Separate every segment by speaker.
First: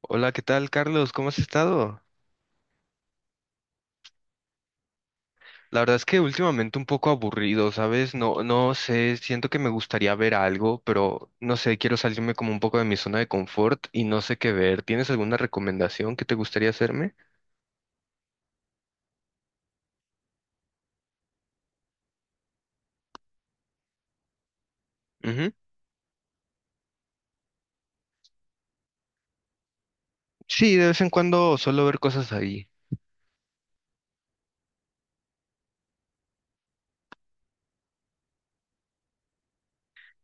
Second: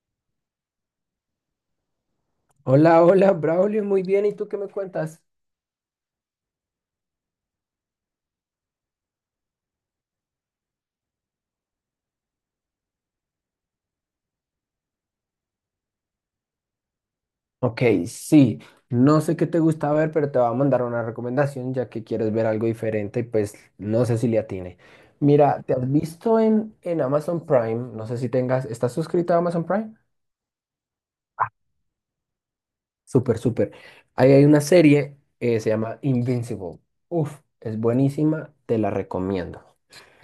Speaker 1: Hola, ¿qué tal, Carlos? ¿Cómo has estado?
Speaker 2: Hola, hola, Braulio, muy bien. ¿Y tú qué me cuentas?
Speaker 1: La verdad es que últimamente un poco aburrido, ¿sabes? No sé, siento que me gustaría ver algo, pero no sé, quiero salirme como un poco de mi zona de confort y no sé qué ver. ¿Tienes alguna recomendación que te gustaría hacerme?
Speaker 2: Ok, sí, no sé qué te gusta ver, pero te voy a mandar una recomendación ya que quieres ver algo diferente y pues no sé si le atine.
Speaker 1: Ujú.
Speaker 2: Mira, ¿te has visto en Amazon Prime? No sé si tengas, ¿estás suscrito a Amazon Prime?
Speaker 1: Sí, de vez en cuando solo ver cosas ahí.
Speaker 2: Súper, súper. Ahí hay una serie, se llama Invincible. Uf, es buenísima, te la recomiendo.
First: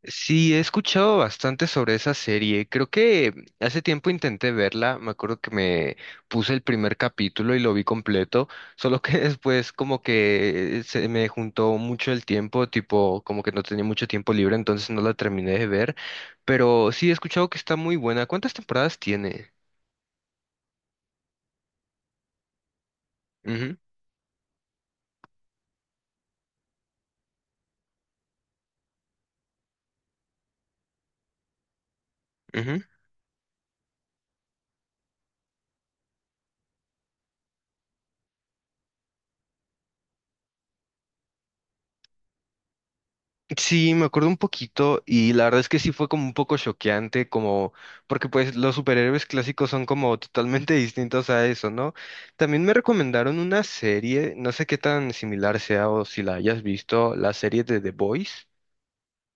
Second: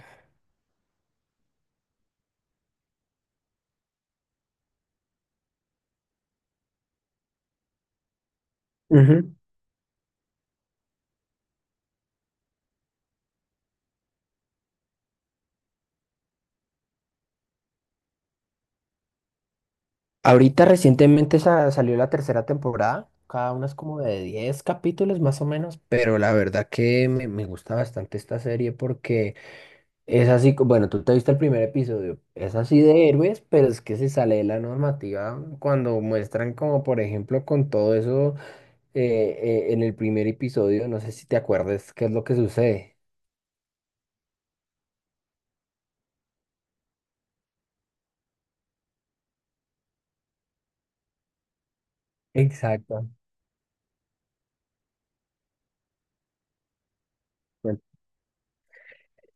Speaker 1: Sí, he escuchado bastante sobre esa serie. Creo que hace tiempo intenté verla. Me acuerdo que me puse el primer capítulo y lo vi completo. Solo que
Speaker 2: Ujú.
Speaker 1: después como que se me juntó mucho el tiempo, tipo como que no tenía mucho tiempo libre, entonces no la terminé de ver. Pero sí, he escuchado que está muy buena. ¿Cuántas temporadas tiene?
Speaker 2: Ahorita recientemente salió la tercera temporada, cada una es
Speaker 1: Ujú,
Speaker 2: como de 10 capítulos más o menos, pero la verdad que me gusta bastante esta serie porque es así, bueno, tú te viste el primer episodio, es así
Speaker 1: ujú.
Speaker 2: de héroes, pero es que se sale de la normativa cuando muestran como por ejemplo con todo eso en el primer episodio, no sé si te acuerdas qué es lo que sucede.
Speaker 1: Sí, me acuerdo un poquito y la verdad es que sí fue como un poco choqueante, como porque pues los superhéroes clásicos son como totalmente distintos a eso, ¿no? También me
Speaker 2: Exacto.
Speaker 1: recomendaron una serie, no sé qué tan similar sea o si la hayas visto, la serie de The Boys.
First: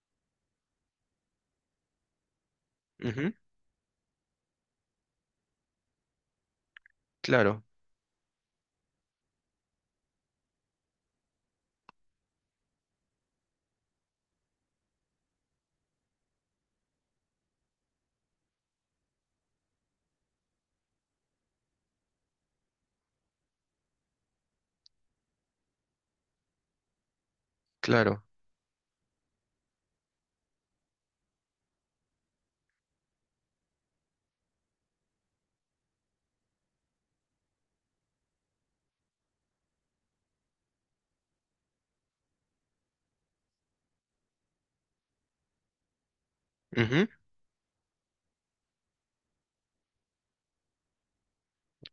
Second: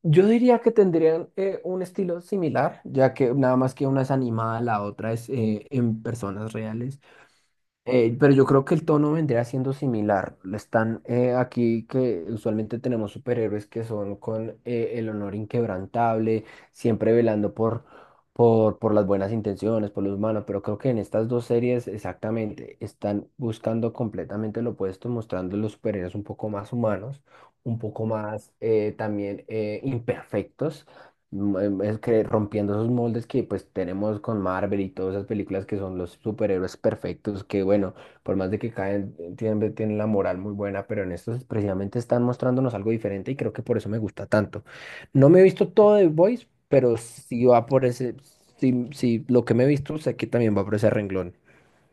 Speaker 2: Yo diría que tendrían un estilo similar, ya que
Speaker 1: Ujú,
Speaker 2: nada más que una es animada, la otra es en personas reales.
Speaker 1: claro,
Speaker 2: Pero yo creo que el tono vendría siendo similar. Están aquí que usualmente tenemos superhéroes que son con el honor inquebrantable, siempre velando por las buenas intenciones, por los humanos, pero creo que en estas dos series exactamente están buscando completamente lo opuesto, mostrando los superhéroes un poco más humanos, un poco
Speaker 1: claro.
Speaker 2: más también imperfectos. Es que rompiendo esos moldes que pues tenemos con Marvel y todas esas películas que son los superhéroes perfectos, que bueno, por más de que caen, tienen la moral muy buena, pero en estos precisamente están mostrándonos algo diferente y creo que por eso me gusta tanto. No me he visto todo de Boys, pero
Speaker 1: Ujú.
Speaker 2: si va por ese, si lo que me he visto sé que también va por ese renglón.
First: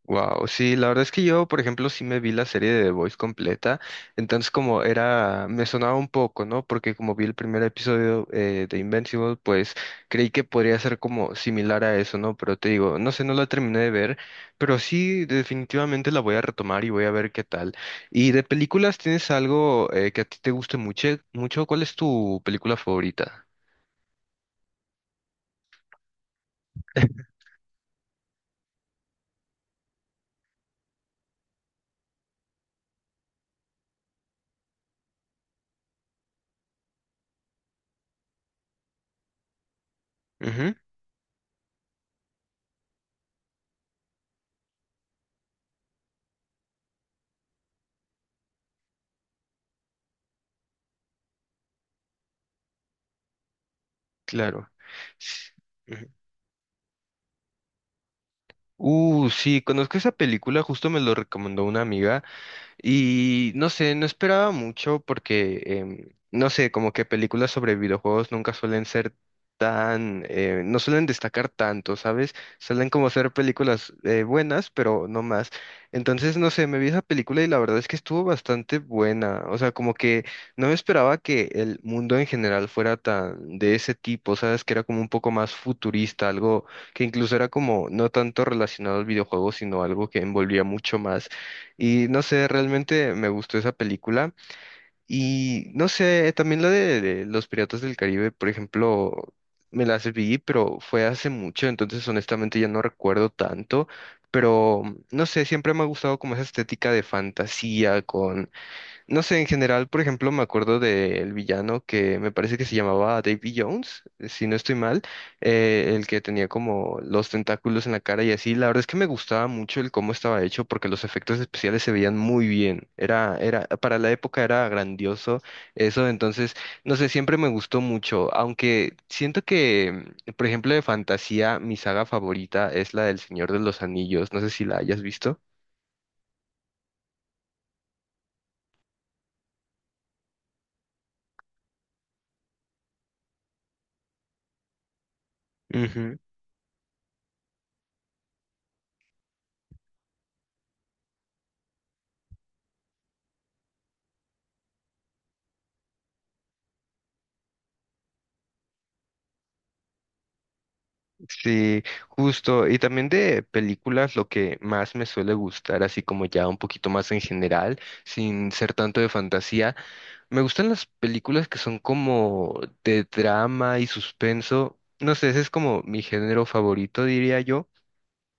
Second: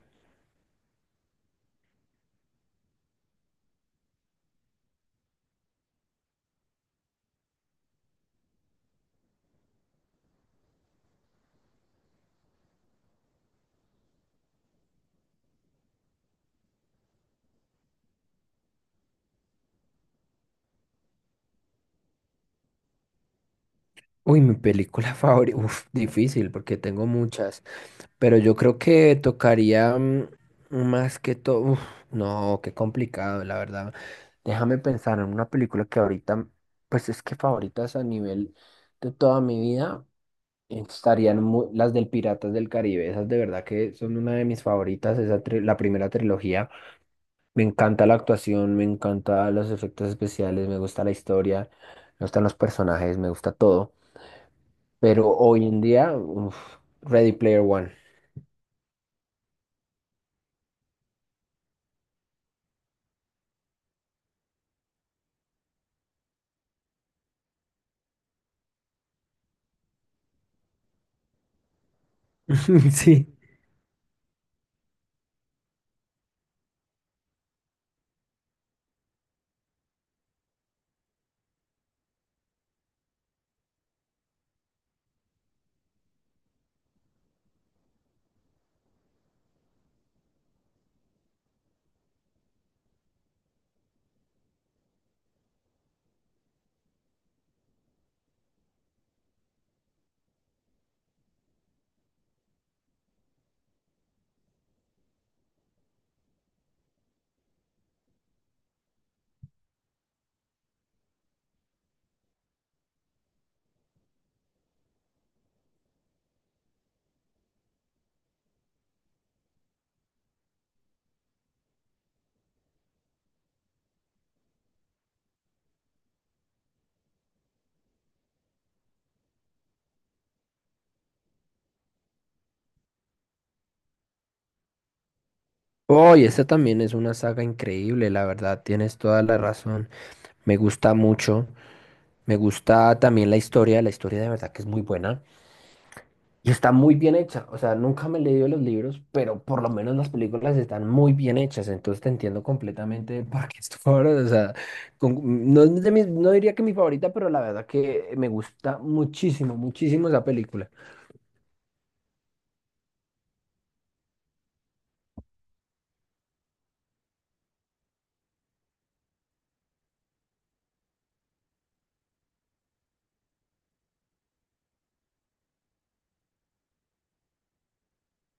Speaker 1: Wow, sí, la verdad es que yo, por ejemplo, sí me vi la serie de The Voice completa, entonces como era, me sonaba un poco, ¿no? Porque como vi el primer episodio de Invincible, pues creí que podría ser como similar a eso, ¿no? Pero te digo, no sé, no la terminé de ver, pero sí, definitivamente la voy a retomar y voy a ver qué tal. ¿Y de películas tienes algo que a ti te guste mucho? Cuál es tu película favorita?
Speaker 2: Uy, mi película favorita, uf, difícil porque tengo muchas. Pero yo creo que tocaría más que todo. Uf, no, qué complicado, la verdad. Déjame pensar en una película que ahorita, pues es que favoritas a nivel de toda mi vida
Speaker 1: Ujú,
Speaker 2: estarían las del Piratas del Caribe. Esas de verdad que son una de mis favoritas. Esa la primera trilogía. Me encanta la actuación, me encanta los efectos especiales, me gusta la historia, me gustan los personajes, me gusta todo.
Speaker 1: claro.
Speaker 2: Pero
Speaker 1: S-
Speaker 2: hoy en
Speaker 1: Ujú.
Speaker 2: día, uf, Ready Player One.
Speaker 1: Sí, conozco esa película, justo me lo recomendó una amiga. Y no sé, no esperaba mucho porque, no sé, como que películas sobre videojuegos nunca suelen ser tan, no suelen destacar tanto, ¿sabes? Suelen como
Speaker 2: Sí.
Speaker 1: ser películas buenas, pero no más. Entonces, no sé, me vi esa película y la verdad es que estuvo bastante buena. O sea, como que no me esperaba que el mundo en general fuera tan de ese tipo, ¿sabes? Que era como un poco más futurista, algo que incluso era como no tanto relacionado al videojuego, sino algo que envolvía mucho más. Y no sé, realmente me gustó esa película. Y no sé, también la de Los Piratas del Caribe, por ejemplo, me la vi, pero fue hace mucho, entonces honestamente ya no recuerdo tanto. Pero no sé, siempre me ha gustado como esa estética de fantasía, con no sé, en general, por ejemplo, me acuerdo del villano que me parece que se llamaba Davy Jones, si no estoy mal, el que tenía como los tentáculos en la cara y así. La verdad es que me gustaba mucho el cómo estaba hecho porque los efectos especiales se veían muy bien. Era, para la época era grandioso eso, entonces, no sé, siempre me gustó mucho, aunque siento que, por ejemplo, de fantasía, mi saga favorita es la del Señor de los Anillos. No sé si la hayas visto.
Speaker 2: Oh, y esta también es una saga increíble, la verdad, tienes toda la razón. Me gusta mucho. Me gusta también la historia de verdad que es muy buena y está muy bien hecha. O sea, nunca me he leído los libros, pero por lo menos las películas están muy bien hechas, entonces te entiendo completamente para qué es tu favorita. O sea, no, es de no diría que mi favorita, pero la verdad que me gusta muchísimo, muchísimo esa película.
Speaker 1: Sí, justo. Y también de películas, lo que más me suele gustar, así como ya un poquito más en general, sin ser tanto de fantasía, me gustan las películas que son como de drama y suspenso. No sé, ese es como mi género favorito, diría yo.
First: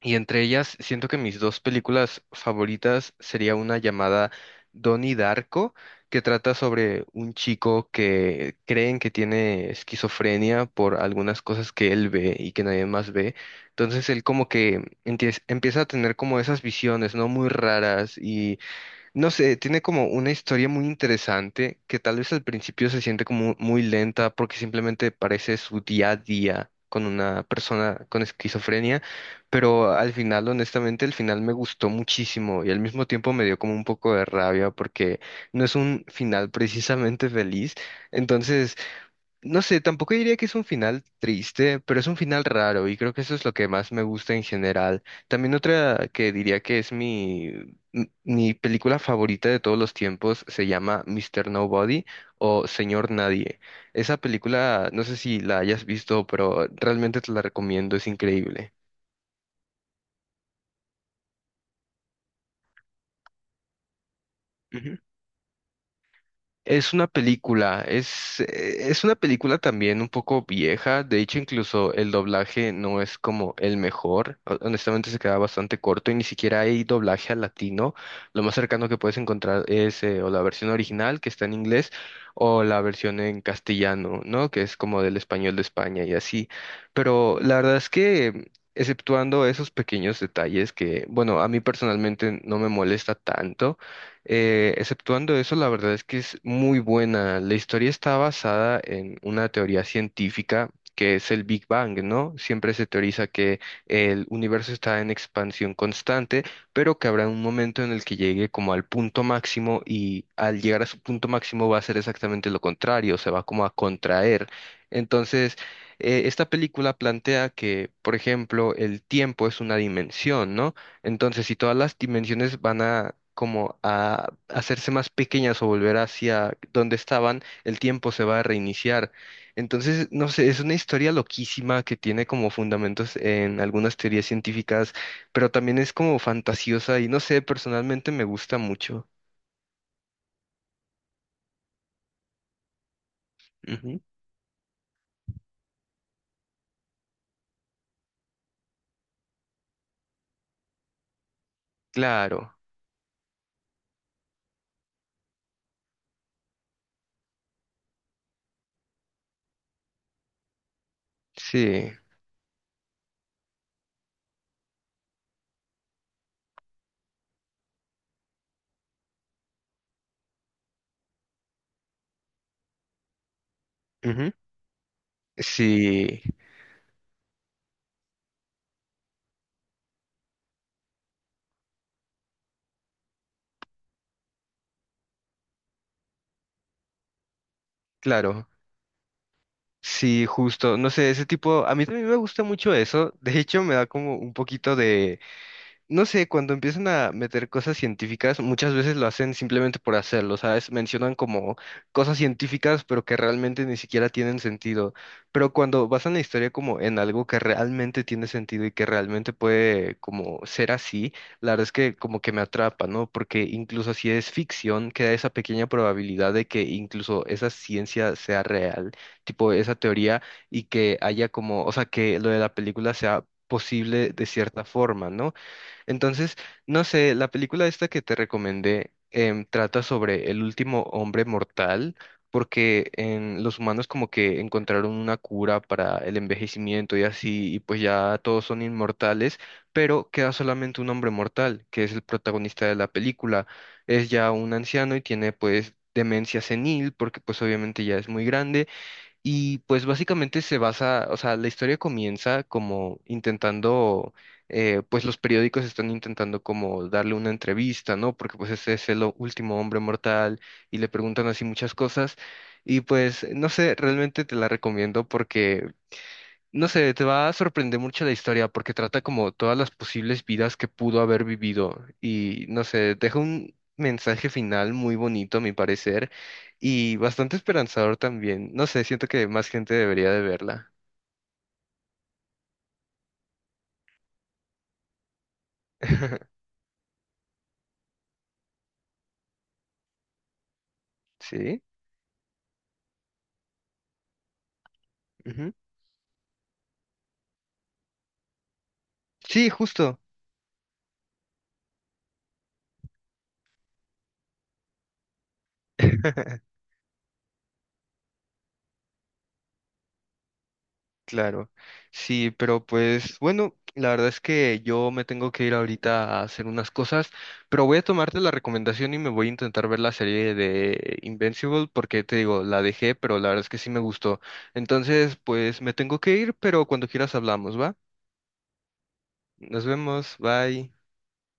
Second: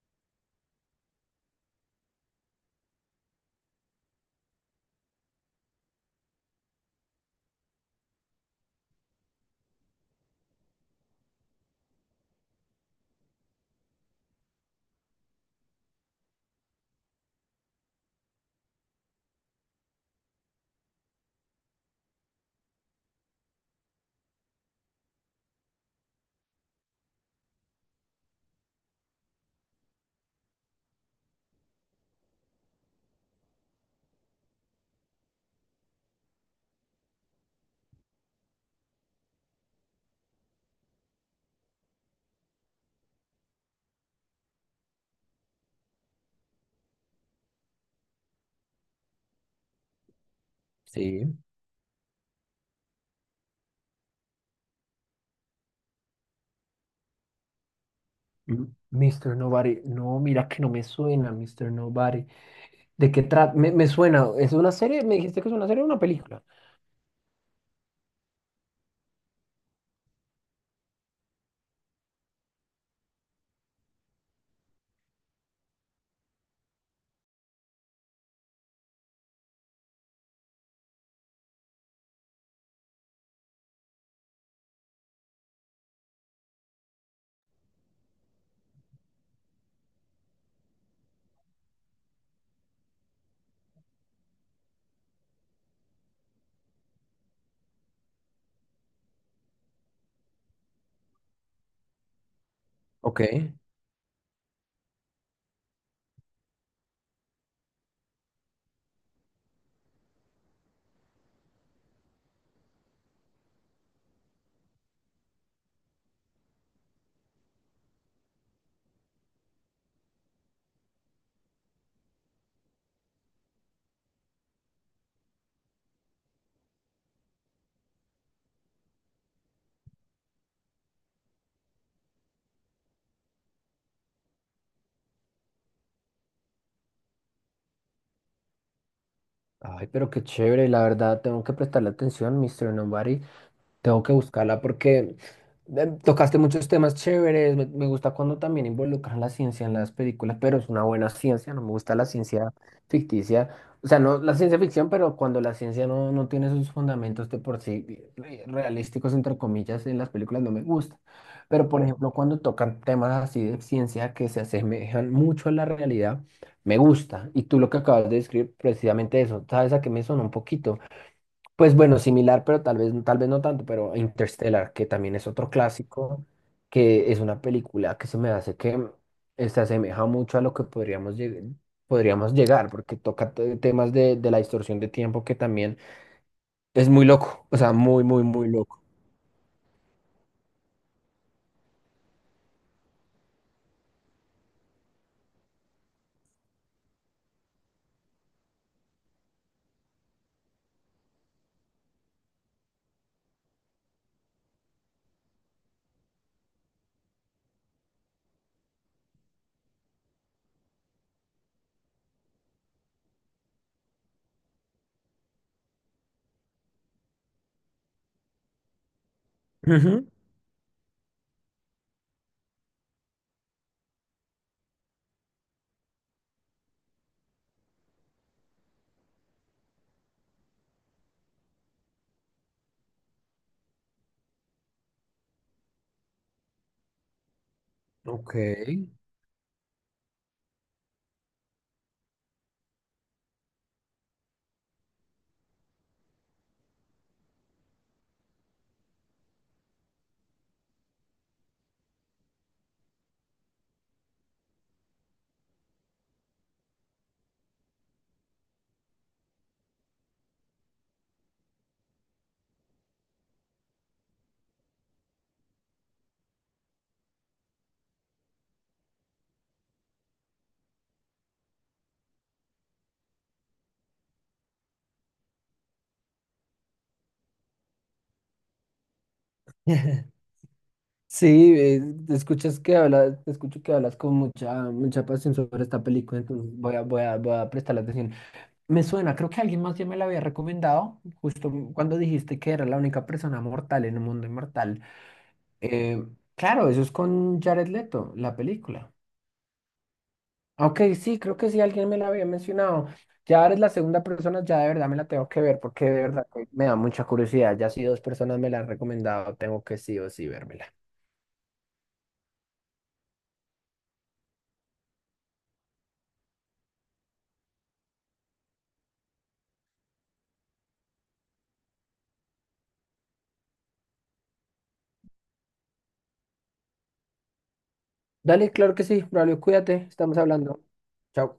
Speaker 1: Y entre ellas, siento que mis dos películas favoritas sería una llamada Donnie Darko, que trata sobre un chico que creen que tiene esquizofrenia por algunas cosas que él ve y que nadie más ve. Entonces él como que empieza a tener como esas visiones, ¿no? Muy raras no sé, tiene como una historia muy interesante que tal vez al principio se siente como muy lenta porque simplemente parece su día a día con una persona con esquizofrenia, pero al final, honestamente, el final me gustó muchísimo y al mismo tiempo me dio como un poco de rabia porque no es un final precisamente feliz. Entonces, no sé, tampoco diría que es un final triste, pero es un final raro y creo que eso es lo que más me gusta en general. También otra que diría que es mi película favorita de todos los tiempos se llama
Speaker 2: Sí.
Speaker 1: Mister Nobody o Señor Nadie. Esa película, no sé si la hayas visto, pero realmente te la recomiendo, es
Speaker 2: Mm,
Speaker 1: increíble.
Speaker 2: Mr. Nobody. No, mira que no me suena, Mr. Nobody. ¿De qué trata? Me suena, ¿es una serie? ¿Me dijiste que es una serie o una película?
Speaker 1: Es una película, es una película también un poco vieja, de hecho incluso el doblaje no es como el mejor, honestamente se queda bastante corto y ni siquiera hay doblaje al latino, lo más cercano que puedes encontrar es o la versión original que está en inglés o la versión en castellano, ¿no? Que es como del español de España y así, pero la verdad es que... Exceptuando esos pequeños detalles que, bueno, a mí personalmente no me molesta tanto, exceptuando eso, la verdad es que es muy buena. La historia está basada en una teoría científica que es el Big Bang, ¿no? Siempre se
Speaker 2: Ok.
Speaker 1: teoriza que el universo está en expansión constante, pero que habrá un momento en el que llegue como al punto máximo y al llegar a su punto máximo va a ser exactamente lo contrario, se va como a contraer. Entonces, esta película plantea que, por ejemplo, el tiempo es una dimensión, ¿no? Entonces, si todas las dimensiones van a como a hacerse más pequeñas o volver hacia donde estaban, el tiempo se va a reiniciar. Entonces, no sé, es una historia loquísima que tiene como fundamentos en algunas teorías científicas, pero también es como fantasiosa y no sé, personalmente me gusta mucho.
Speaker 2: Ay, pero qué chévere, la verdad, tengo que prestarle atención, Mr. Nobody.
Speaker 1: Ujú.
Speaker 2: Tengo que buscarla porque tocaste muchos temas chéveres. Me gusta cuando también involucran la ciencia en las películas, pero es una buena ciencia. No me gusta la ciencia
Speaker 1: Claro,
Speaker 2: ficticia. O sea, no la ciencia ficción, pero cuando la ciencia no, no tiene sus fundamentos de por sí realísticos, entre comillas, en las películas no me gusta. Pero, por
Speaker 1: sí.
Speaker 2: ejemplo, cuando tocan temas así de ciencia que se asemejan mucho a la realidad, me gusta. Y tú lo que acabas de describir, precisamente eso, ¿sabes a qué me sonó un poquito? Pues bueno, similar, pero tal vez no tanto, pero
Speaker 1: Ujú.
Speaker 2: Interstellar, que también es otro
Speaker 1: Sí,
Speaker 2: clásico, que es una película que se me hace que se asemeja mucho a lo que podríamos llegar, porque toca temas de la distorsión de tiempo que también es muy loco, o sea, muy, muy,
Speaker 1: claro.
Speaker 2: muy loco.
Speaker 1: Sí, justo. No sé, ese tipo, a mí también me gusta mucho eso. De hecho, me da como un poquito de no sé, cuando empiezan a meter cosas científicas, muchas veces lo hacen simplemente por hacerlo, ¿sabes? Mencionan como cosas científicas, pero que realmente ni siquiera tienen sentido. Pero cuando basan la historia como en algo que realmente tiene sentido y que realmente puede como ser así, la verdad es que como que me atrapa, ¿no? Porque incluso si es ficción, queda esa pequeña probabilidad de que incluso esa ciencia sea real, tipo esa
Speaker 2: Ujú.
Speaker 1: teoría, y que haya como, o sea, que lo de la película sea posible de cierta forma, ¿no? Entonces, no sé, la película esta que te recomendé trata sobre el último hombre mortal, porque en los humanos como que encontraron una cura para el envejecimiento y así, y pues ya
Speaker 2: Ok.
Speaker 1: todos son inmortales, pero queda solamente un hombre mortal, que es el protagonista de la película. Es ya un anciano y tiene pues demencia senil, porque pues obviamente ya es muy grande y pues básicamente se basa, o sea, la historia comienza como intentando, pues los periódicos están intentando como darle una entrevista, ¿no? Porque pues ese es el último hombre mortal y le preguntan así muchas cosas. Y pues, no sé, realmente te la recomiendo porque no sé, te va a sorprender mucho la historia porque trata como todas las posibles vidas que pudo haber vivido y no sé, deja un mensaje final muy bonito a mi parecer y bastante esperanzador también. No sé, siento que más gente debería de verla.
Speaker 2: Sí, te escucho que hablas con mucha, mucha pasión sobre esta película, entonces voy a prestarle atención. Me suena, creo que alguien más ya me la había recomendado, justo
Speaker 1: ¿Sí?
Speaker 2: cuando dijiste que era la única persona mortal en un mundo inmortal.
Speaker 1: Ujú.
Speaker 2: Eh, claro, eso es con Jared Leto, la película.
Speaker 1: Sí, justo.
Speaker 2: Ok, sí, creo que sí, alguien me la había mencionado. Ya eres la segunda persona, ya de verdad me la tengo que ver, porque de verdad que me da mucha curiosidad. Ya si dos personas me la han recomendado, tengo que sí o sí vérmela.
Speaker 1: Claro, sí, pero pues bueno, la verdad es que yo me tengo que ir ahorita a hacer unas cosas, pero voy a tomarte la recomendación y me voy a intentar ver la serie de Invincible porque te digo, la dejé, pero la verdad es que sí me gustó. Entonces, pues me tengo que ir, pero cuando quieras hablamos, ¿va?
Speaker 2: Dale, claro que sí, Braulio,
Speaker 1: Nos
Speaker 2: cuídate,
Speaker 1: vemos,
Speaker 2: estamos hablando.
Speaker 1: bye.
Speaker 2: Chao.